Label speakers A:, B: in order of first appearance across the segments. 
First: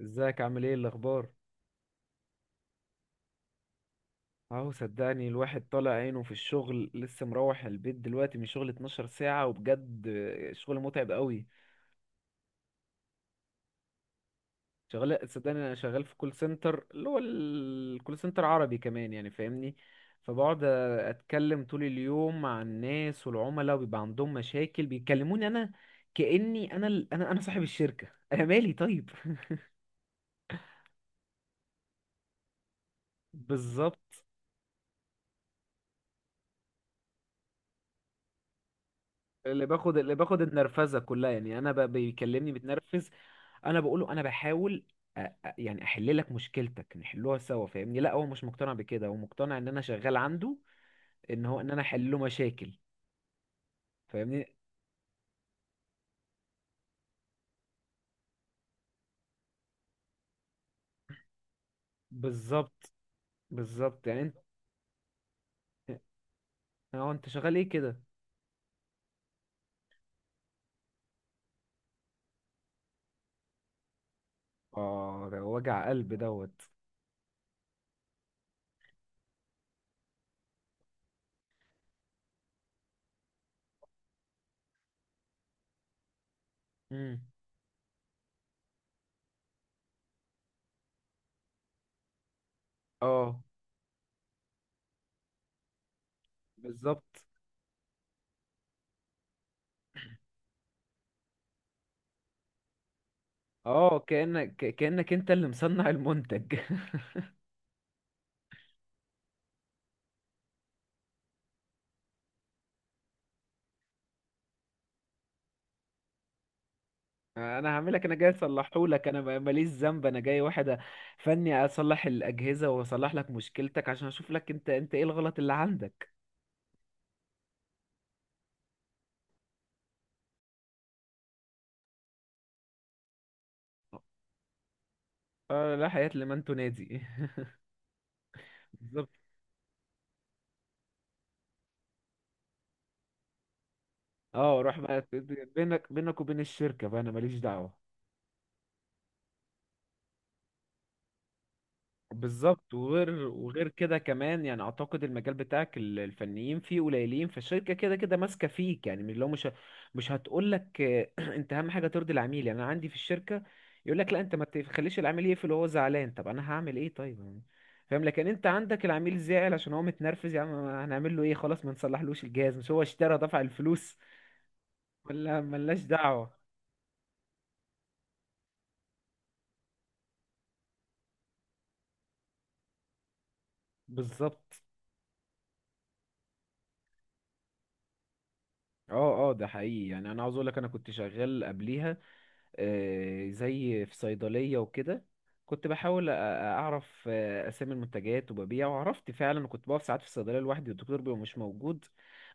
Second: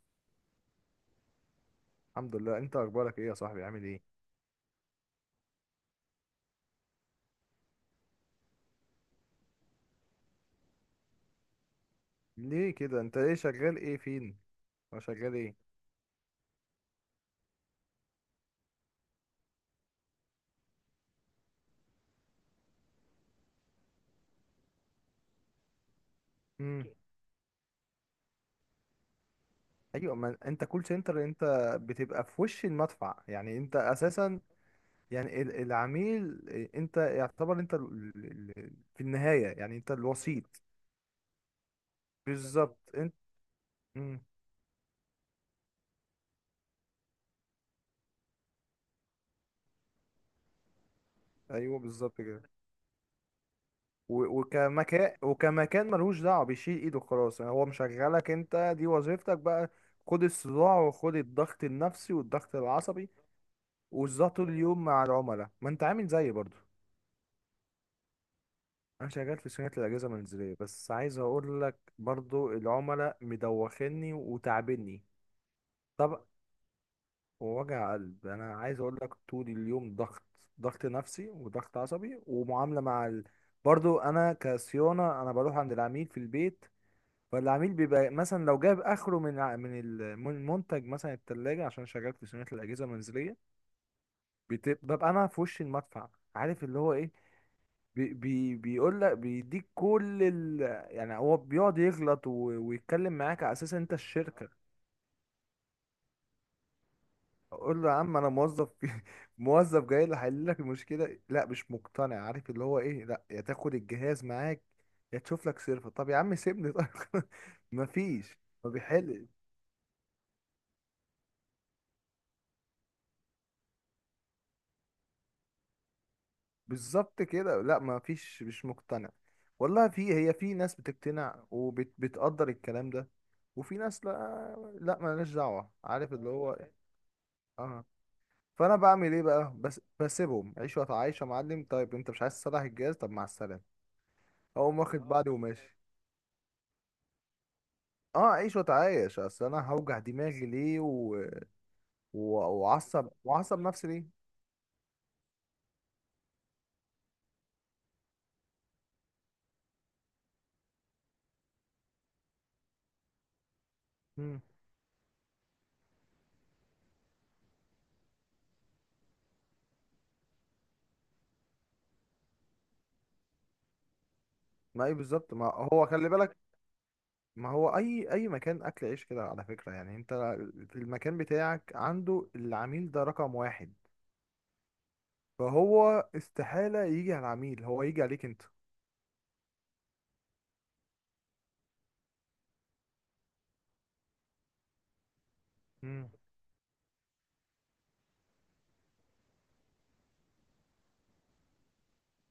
A: ازيك عامل ايه الاخبار؟
B: الحمد لله، انت اخبارك ايه يا صاحبي؟ عامل ايه؟
A: اهو صدقني، الواحد طالع عينه في الشغل، لسه مروح البيت دلوقتي من شغل 12 ساعة، وبجد شغل متعب قوي.
B: ليه كده؟ انت ايه شغال ايه فين؟ أو
A: شغال
B: شغال ايه؟
A: صدقني، انا شغال في كول سنتر، اللي هو الكول سنتر عربي كمان، يعني فاهمني. فبقعد اتكلم طول اليوم مع الناس والعملاء، وبيبقى عندهم مشاكل بيكلموني انا، كأني
B: امم.
A: انا انا صاحب الشركة انا مالي طيب
B: ايوه، ما انت كول سنتر انت. بتبقى في وش المدفع يعني، انت
A: بالظبط.
B: اساسا. يعني العميل إيه، انت يعتبر في النهاية
A: اللي
B: يعني انت
A: باخد اللي باخد
B: الوسيط.
A: النرفزه كلها، يعني انا بيكلمني
B: بالظبط،
A: متنرفز.
B: انت.
A: انا بقول له
B: امم.
A: انا بحاول أ- يعني احل لك مشكلتك، نحلوها سوا، فاهمني؟ لا هو مش مقتنع بكده، هو مقتنع ان انا شغال عنده، ان هو ان
B: ايوه،
A: انا احل له
B: بالظبط كده.
A: مشاكل، فاهمني؟
B: وكمكان ملوش دعوة، بيشيل ايده خلاص، يعني هو مشغلك انت، دي وظيفتك بقى. خد الصداع، وخد الضغط النفسي والضغط
A: بالظبط
B: العصبي.
A: بالظبط يعني
B: وصداع
A: انت.
B: طول اليوم مع العملاء، ما انت عامل زيي برضو.
A: هو انت شغال ايه كده؟
B: انا شغال في صيانه الاجهزه المنزليه، بس عايز اقول لك برضو، العملاء مدوخني وتعبني.
A: اه ده وجع قلب
B: طب.
A: دوت.
B: ووجع قلب، انا عايز اقول لك طول اليوم ضغط. ضغط نفسي وضغط عصبي ومعامله مع ال. برضو انا كصيانه، انا بروح عند العميل في البيت.
A: امم.
B: فالعميل بيبقى مثلا لو جاب اخره من ع- من ال- من المنتج مثلا، التلاجة، عشان شغال في صيانه الاجهزه
A: اه
B: المنزليه. ببقى انا في وش المدفع. عارف اللي هو ايه؟
A: بالظبط.
B: بي بي بيقول لك، بيديك كل ال. يعني هو بيقعد يغلط و. ويتكلم معاك على اساس إن انت
A: اه
B: الشركه.
A: كأنك انت اللي مصنع المنتج
B: اقول له يا عم، انا موظف في. موظف جاي لي حل لك المشكله. لا، مش مقتنع. عارف اللي هو ايه؟ لا، يا تاخد الجهاز معاك، يا تشوف لك سيرفر. طب يا عم، سيبني طيب.
A: انا هعملك، انا جاي
B: مفيش. ما
A: اصلحه لك، انا
B: بيحل.
A: ماليش ذنب، انا جاي واحد فني اصلح الاجهزه واصلح لك مشكلتك، عشان اشوف لك انت ايه الغلط اللي عندك.
B: بالظبط كده. لا مفيش، مش مقتنع. والله، في ناس بتقتنع وبتقدر الكلام ده. وفي ناس، لا، لا مالناش
A: آه،
B: دعوة.
A: لا حياه
B: عارف اللي
A: لمن
B: هو إيه؟
A: تنادي
B: اه. فانا
A: بالظبط.
B: بعمل ايه بقى؟ بس بسيبهم عيش وتعايش. يا معلم، طيب انت مش عايز تصلح الجهاز؟ طب مع السلامه.
A: اه روح
B: اقوم واخد
A: بقى.
B: بعضي وماشي.
A: بينك وبين الشركه، بقى انا ماليش دعوه.
B: اه، عيش وتعايش، اصل انا هوجع دماغي ليه و.
A: بالظبط. وغير
B: وعصب
A: وغير
B: نفسي
A: كده
B: ليه؟
A: كمان، يعني اعتقد المجال بتاعك الفنيين فيه قليلين، فالشركه كده كده ماسكه فيك، يعني من لو مش هتقول لك انت اهم حاجه ترضي العميل. يعني انا عندي في الشركه يقول لك، لا انت ما
B: مم.
A: تخليش العميل يقفل وهو زعلان، طب انا هعمل ايه طيب يعني؟ فاهم؟ لكن انت عندك العميل زعل عشان هو متنرفز، يعني هنعمل له ايه؟ خلاص ما نصلحلوش الجهاز؟ مش هو اشترى دفع الفلوس؟
B: ما ايه بالظبط
A: ولا
B: ما.
A: ملناش
B: هو خلي
A: دعوه؟
B: بالك. ما هو اي مكان اكل عيش كده، على فكره، يعني انت في المكان بتاعك عنده، العميل ده رقم واحد.
A: بالظبط.
B: فهو استحاله يجي على العميل، هو يجي عليك انت.
A: اه اه ده حقيقي، يعني انا عاوز اقول لك انا كنت شغال قبليها، آه، زي في صيدلية وكده. كنت بحاول
B: امم.
A: أعرف أسامي المنتجات وببيع، وعرفت فعلا، كنت بقف ساعات في الصيدلية لوحدي والدكتور بيبقى مش موجود.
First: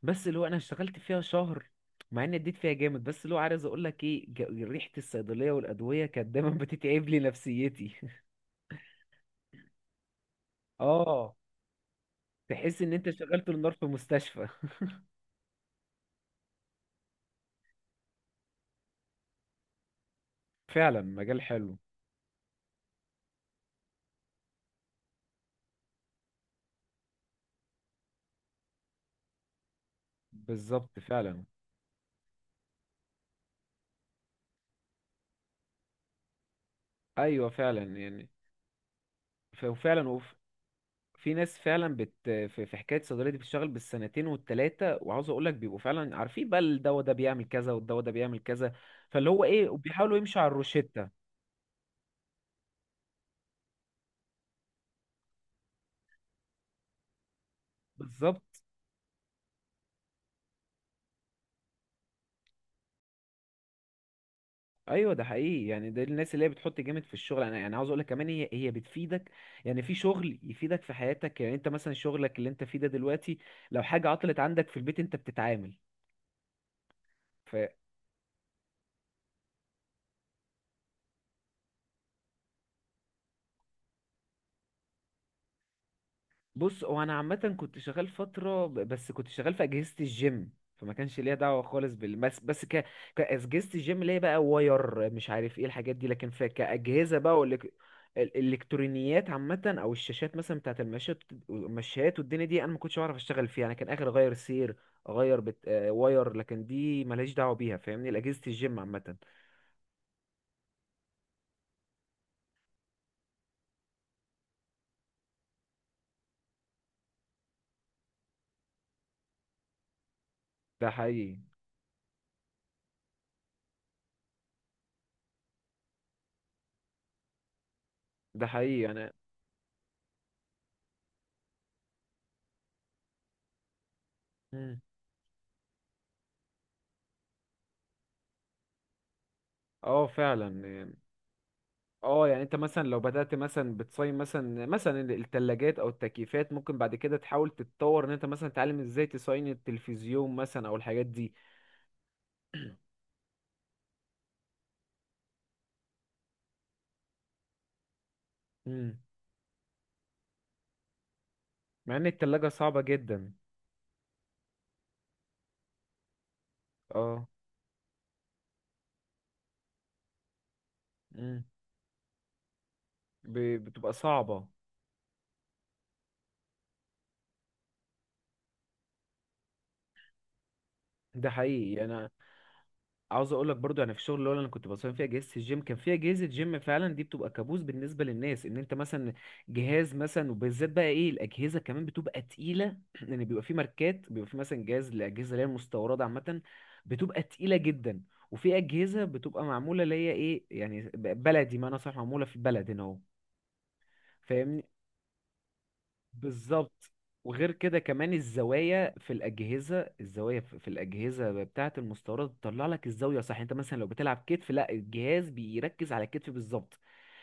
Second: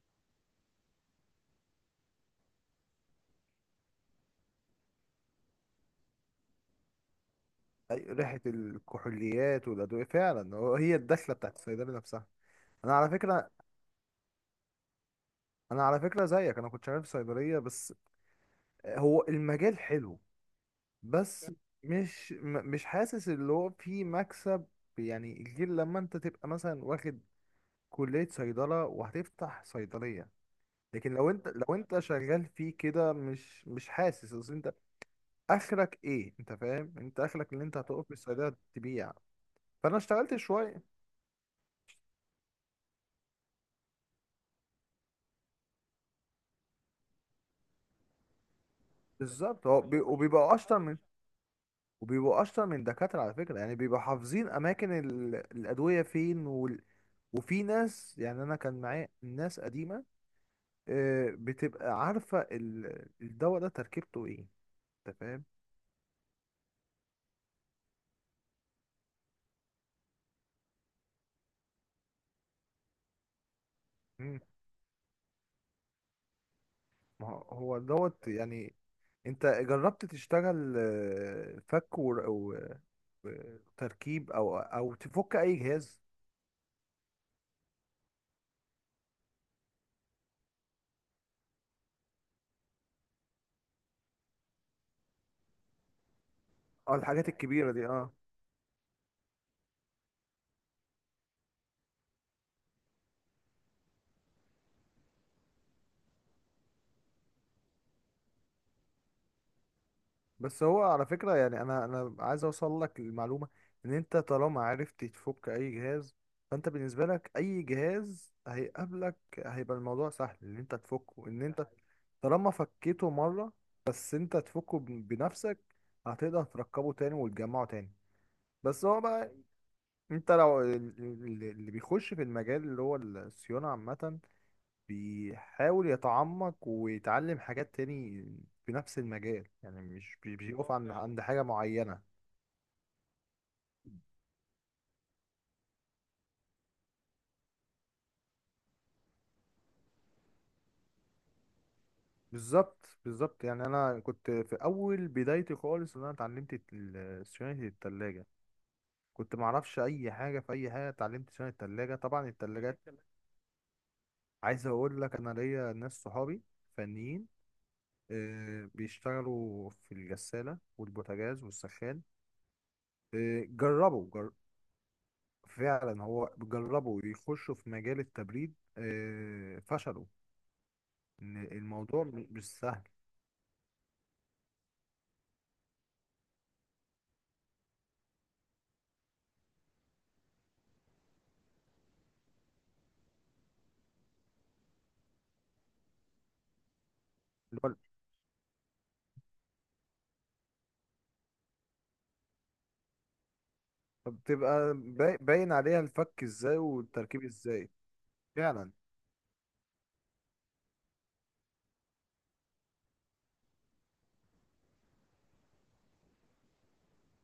A: بس اللي هو أنا اشتغلت فيها شهر، مع إني اديت فيها جامد، بس اللي هو عايز أقول لك إيه، ريحة الصيدلية والأدوية كانت دايما بتتعب لي نفسيتي
B: ريحه الكحوليات والادويه فعلا، هي الدخله
A: اه.
B: بتاعت الصيدلي نفسها.
A: تحس
B: انا
A: إن أنت
B: على
A: شغلت
B: فكره.
A: النار في مستشفى
B: انا على فكره زيك، انا كنت شغال في صيدليه بس. هو المجال حلو.
A: فعلا مجال
B: بس
A: حلو.
B: مش حاسس اللي هو فيه مكسب. يعني غير لما انت تبقى مثلا واخد كليه صيدله، وهتفتح صيدليه.
A: بالظبط
B: لكن لو
A: فعلا.
B: انت لو انت شغال فيه كده مش حاسس، اصل انت اخرك ايه؟ انت فاهم. انت
A: أيوه
B: اخرك اللي انت
A: فعلا،
B: هتقف في
A: يعني
B: الصيدليه تبيع. فانا
A: وفعلا
B: اشتغلت شويه.
A: في ناس فعلا في حكايه الصيدليه دي بتشتغل بالسنتين والتلاته، وعاوز اقول لك بيبقوا فعلا عارفين بقى الدواء ده بيعمل كذا والدواء ده بيعمل كذا، فاللي هو
B: بالظبط.
A: ايه،
B: هو
A: وبيحاولوا يمشوا على
B: وبيبقى اشطر من
A: الروشته.
B: وبيبقوا اشطر من دكاترة على فكرة، يعني بيبقوا حافظين اماكن الادوية فين، وال. وفي ناس، يعني
A: بالظبط.
B: انا كان معايا ناس قديمة. آه، بتبقى عارفة الدواء ده تركيبته ايه.
A: ايوه
B: انت
A: ده
B: فاهم.
A: حقيقي، يعني ده الناس اللي هي بتحط جامد في الشغل. انا يعني عاوز اقول لك كمان، هي بتفيدك، يعني في شغل يفيدك في حياتك. يعني انت مثلا شغلك اللي انت فيه ده دلوقتي، لو حاجه
B: مم.
A: عطلت عندك في البيت انت بتتعامل.
B: ما هو دوت يعني. انت جربت تشتغل، آه، فك وتركيب او تفك اي جهاز؟
A: بص، هو انا عامه كنت شغال فتره بس كنت شغال في اجهزه الجيم، فما كانش ليا دعوه خالص بال بس بس كاجهزه الجيم اللي هي بقى واير، مش عارف ايه الحاجات دي. لكن في
B: اه،
A: كاجهزه
B: الحاجات
A: بقى
B: الكبيرة دي، اه.
A: الالكترونيات عامه، او الشاشات مثلا بتاعه المشات والدنيا دي انا ما كنتش بعرف اشتغل فيها، انا كان اخر اغير سير، اغير بت... آه، واير، لكن دي ملهاش دعوه بيها، فاهمني؟ الاجهزه الجيم عامه.
B: بس هو على فكرة، يعني انا عايز اوصل لك المعلومة، ان انت طالما عرفت تفك اي جهاز، فانت بالنسبة لك اي جهاز هيقابلك، هيبقى الموضوع سهل ان انت
A: ده
B: تفكه،
A: حقيقي.
B: ان انت طالما فكيته مرة، بس انت تفكه بنفسك، هتقدر تركبه تاني وتجمعه تاني.
A: ده
B: بس
A: حقيقي
B: هو
A: انا.
B: بقى، انت لو اللي بيخش في المجال اللي هو الصيانة عامة،
A: مم.
B: بيحاول يتعمق ويتعلم حاجات تاني في نفس المجال، يعني
A: اه
B: مش
A: فعلا
B: بيقف عند
A: يعني.
B: عند حاجة معينة.
A: اه يعني انت مثلا لو بدأت مثلا بتصين مثلا الثلاجات او التكييفات، ممكن بعد كده تحاول تتطور ان انت مثلا تتعلم ازاي تصين التلفزيون مثلا او الحاجات دي.
B: بالظبط، بالظبط، يعني أنا كنت في أول بدايتي خالص، إن أنا اتعلمت صيانة التلاجة.
A: امم.
B: كنت معرفش أي حاجة في أي حاجة، اتعلمت صيانة التلاجة
A: مع ان
B: طبعا،
A: الثلاجة
B: التلاجات.
A: صعبة جدا.
B: عايز أقول لك، أنا ليا ناس صحابي فنيين،
A: اه.
B: آه، بيشتغلوا في الغسالة والبوتاجاز
A: امم.
B: والسخان. آه،
A: بتبقى
B: جربوا.
A: صعبة.
B: فعلا، هو جربوا يخشوا في مجال التبريد، آه، فشلوا.
A: ده
B: إن
A: حقيقي
B: الموضوع
A: انا
B: مش سهل.
A: عاوز اقول لك برضو، يعني في الشغل اللي هو انا كنت بصمم فيها اجهزه الجيم، كان فيها اجهزه جيم فعلا دي بتبقى كابوس بالنسبه للناس. ان انت مثلا جهاز مثلا، وبالذات بقى ايه، الاجهزه كمان بتبقى تقيله لان بيبقى في ماركات، بيبقى في مثلا جهاز، الاجهزه اللي هي المستورده عامه بتبقى تقيله
B: اللي هو
A: جدا، وفي اجهزه بتبقى معموله اللي هي ايه يعني بلدي، ما انا صح، معموله في البلد هنا. اهو.
B: بتبقى باين عليها الفك ازاي
A: بالظبط.
B: والتركيب
A: وغير
B: ازاي.
A: كده كمان
B: فعلا.
A: الزوايا في الأجهزة، الزوايا في الأجهزة بتاعة المستوردة بتطلع لك الزاوية صح. انت مثلا لو بتلعب كتف، لا الجهاز بيركز على الكتف بالظبط.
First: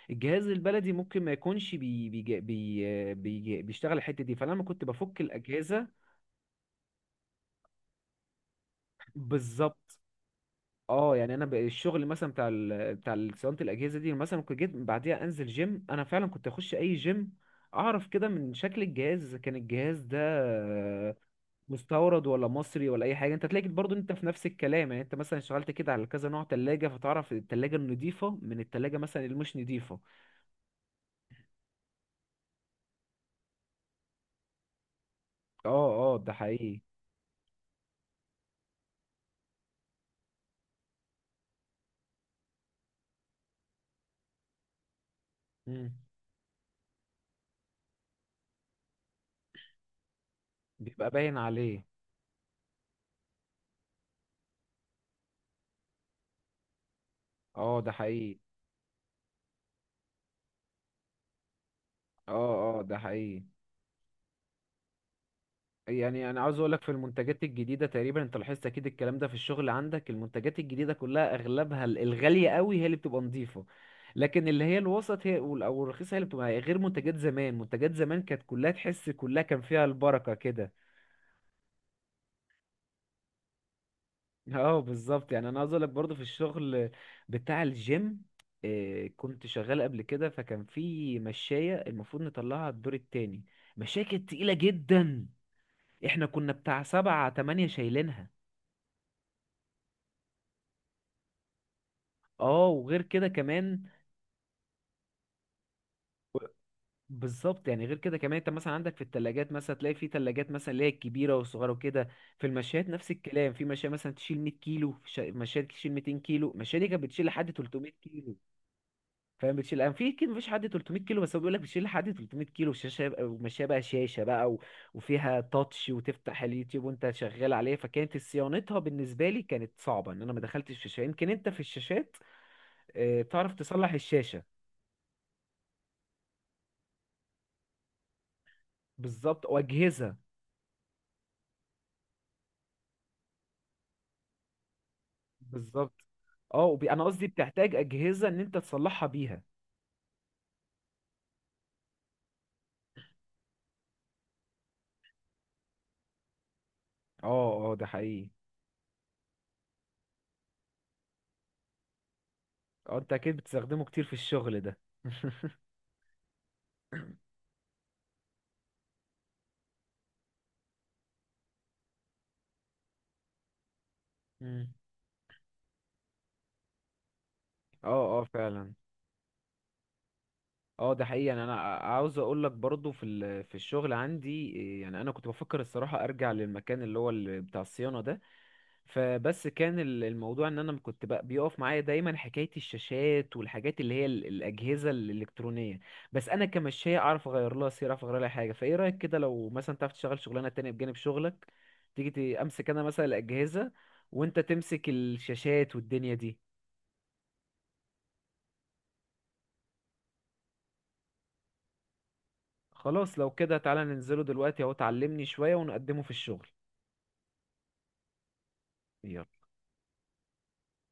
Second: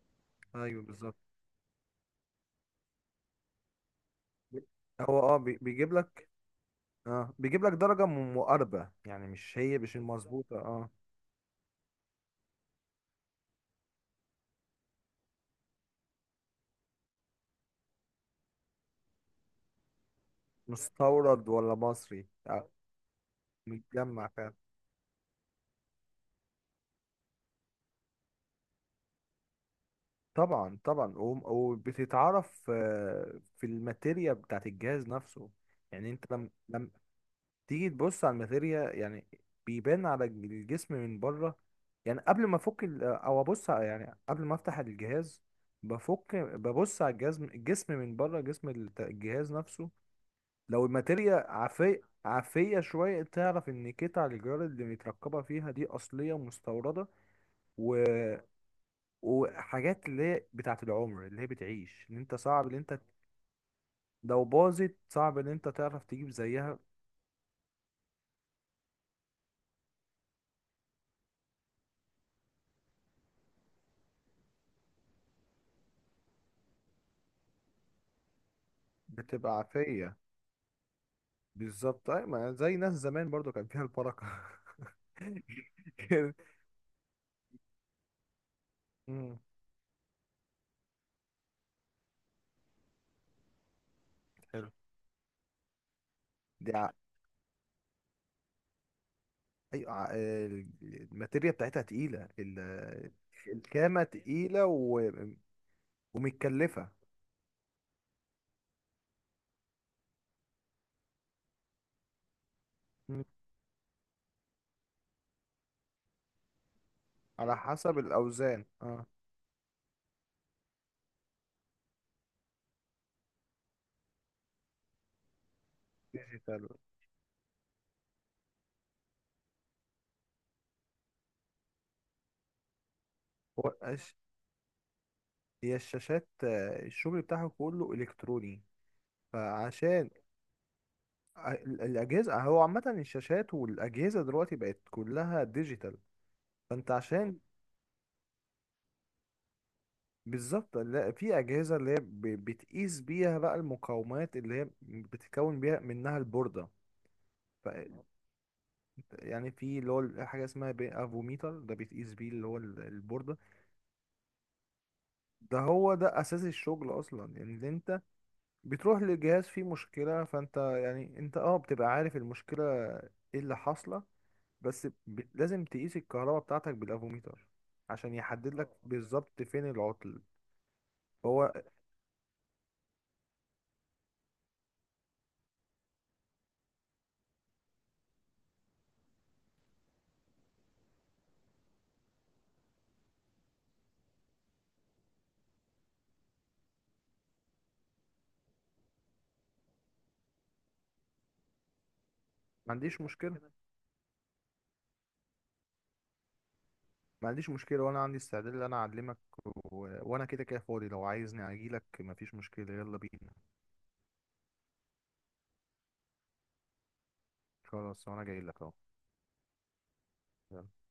A: الجهاز
B: ايوه
A: البلدي
B: بالظبط.
A: ممكن ما يكونش بي بي بي بي بيشتغل الحتة دي فلما كنت
B: هو
A: بفك
B: بيجيب
A: الأجهزة.
B: لك، اه، بيجيب لك درجة مقاربة، يعني مش
A: بالظبط.
B: المظبوطة، اه.
A: اه يعني انا الشغل مثلا صيانه الاجهزه دي مثلا، كنت جيت بعديها انزل جيم انا، فعلا كنت اخش اي جيم اعرف كده من شكل الجهاز اذا كان الجهاز ده
B: مستورد ولا
A: مستورد
B: مصري،
A: ولا
B: آه.
A: مصري ولا اي حاجه. انت تلاقي برضو انت في
B: متجمع
A: نفس
B: فعلا.
A: الكلام، يعني انت مثلا اشتغلت كده على كذا نوع تلاجة، فتعرف التلاجة النضيفة من التلاجة مثلا اللي مش نضيفة.
B: طبعا طبعا، وبتتعرف، آه، في الماتيريا بتاعت الجهاز نفسه.
A: اه
B: يعني
A: اه
B: انت
A: ده حقيقي.
B: لما تيجي تبص على الماتيريا يعني، بيبان على الجسم من بره، يعني قبل ما افك او يعني قبل ما افتح الجهاز،
A: مم.
B: بفك، ببص على الجسم من بره، جسم الجهاز نفسه. لو
A: بيبقى
B: الماتيريا
A: باين عليه.
B: عافية عافية شوية، تعرف ان قطع الجدار اللي متركبة فيها دي اصلية مستوردة.
A: اه ده
B: و...
A: حقيقي.
B: وحاجات اللي هي بتاعة العمر، اللي هي بتعيش، ان
A: اه
B: انت صعب، ان
A: اه ده
B: انت
A: حقيقي،
B: لو باظت، صعب ان انت تعرف تجيب
A: يعني انا عاوز
B: زيها.
A: اقولك في المنتجات الجديده تقريبا، انت لاحظت اكيد الكلام ده في الشغل عندك، المنتجات الجديده كلها اغلبها الغاليه قوي هي اللي بتبقى نظيفه، لكن اللي هي الوسط هي او الرخيصه هي اللي بتبقى غير منتجات زمان. منتجات زمان كانت كلها، تحس كلها
B: بتبقى
A: كان فيها
B: عافية.
A: البركه كده.
B: بالظبط، اي ما زي ناس زمان برضو، كان فيها البركه.
A: اه بالظبط،
B: كان-
A: يعني انا عاوز اقول لك برضه في الشغل بتاع الجيم،
B: مم،
A: كنت شغال قبل كده، فكان في مشاية المفروض نطلعها الدور التاني، مشاية كانت تقيلة
B: حلو.
A: جدا، احنا كنا
B: دي
A: بتاع سبعة تمانية شايلينها.
B: ايوه، الماتيريا بتاعتها تقيله،
A: اه وغير كده كمان.
B: الكامه تقيله، ومتكلفه.
A: بالظبط، يعني غير كده كمان انت مثلا عندك في التلاجات، مثلا تلاقي في تلاجات مثلا اللي هي الكبيرة والصغيرة وكده، في المشايات نفس
B: مم.
A: الكلام، في مشاية مثلا تشيل 100 كيلو، في مشاية تشيل 200 كيلو، المشاية دي كانت بتشيل لحد
B: على
A: 300
B: حسب
A: كيلو.
B: الاوزان، اه.
A: فاهم بتشيل انا في كيلو مفيش حد 300 كيلو، بس هو بيقول لك بتشيل لحد 300 كيلو. شاشه وماشيه بقى، شاشه بقى وفيها تاتش وتفتح
B: ديجيتال.
A: اليوتيوب وانت شغال عليه، فكانت صيانتها بالنسبه لي كانت صعبه ان انا ما دخلتش في الشاشه. يمكن انت في الشاشات تعرف
B: هو
A: تصلح
B: أش...
A: الشاشه.
B: هي الشاشات، آه، الشغل بتاعها كله الكتروني.
A: بالظبط
B: فعشان
A: واجهزه.
B: الاجهزه، هو عامه الشاشات والاجهزه دلوقتي بقت كلها ديجيتال.
A: بالظبط. اه
B: فانت
A: انا قصدي
B: عشان
A: بتحتاج اجهزه ان انت تصلحها بيها.
B: بالظبط. لا، في اجهزه اللي هي بتقيس بيها بقى المقاومات، اللي هي بتتكون بيها منها البورده.
A: اه
B: ف
A: اه ده حقيقي.
B: يعني في اللي هو حاجه اسمها افوميتر، ده بتقيس بيه اللي هو
A: اه انت اكيد
B: البورده.
A: بتستخدمه كتير في الشغل ده
B: ده هو ده اساس الشغل اصلا، يعني اللي انت بتروح للجهاز فيه مشكله، فانت يعني انت بتبقى عارف المشكله ايه اللي حاصله.
A: مم.
B: بس لازم تقيس الكهرباء بتاعتك بالافوميتر،
A: اه
B: عشان
A: اه
B: يحدد
A: فعلا.
B: لك بالظبط فين العطل.
A: اه ده حقيقي، يعني
B: هو
A: انا عاوز اقول لك برضو في في الشغل عندي إيه، يعني انا كنت بفكر الصراحه ارجع للمكان اللي هو بتاع الصيانه ده، فبس كان الموضوع ان انا كنت بقى بيقف معايا دايما حكايه الشاشات والحاجات اللي هي الاجهزه الالكترونيه. بس انا كمشاية اعرف اغير لها سير، اعرف اغير لها حاجه. فايه رايك كده لو مثلا تعرف تشتغل شغلانه تانية بجانب شغلك، تيجي امسك
B: ما
A: انا
B: عنديش
A: مثلا
B: مشكله.
A: الاجهزه وانت تمسك الشاشات والدنيا دي.
B: ما عنديش مشكلة، وانا عندي استعداد ان انا اعلمك، وانا كده كده فاضي، لو عايزني اجيلك مفيش مشكلة، يلا
A: خلاص لو
B: بينا.
A: كده تعالى ننزله دلوقتي اهو، تعلمني شويه ونقدمه في الشغل.
B: خلاص، وانا جايلك اهو.
A: يلا.
B: يلا.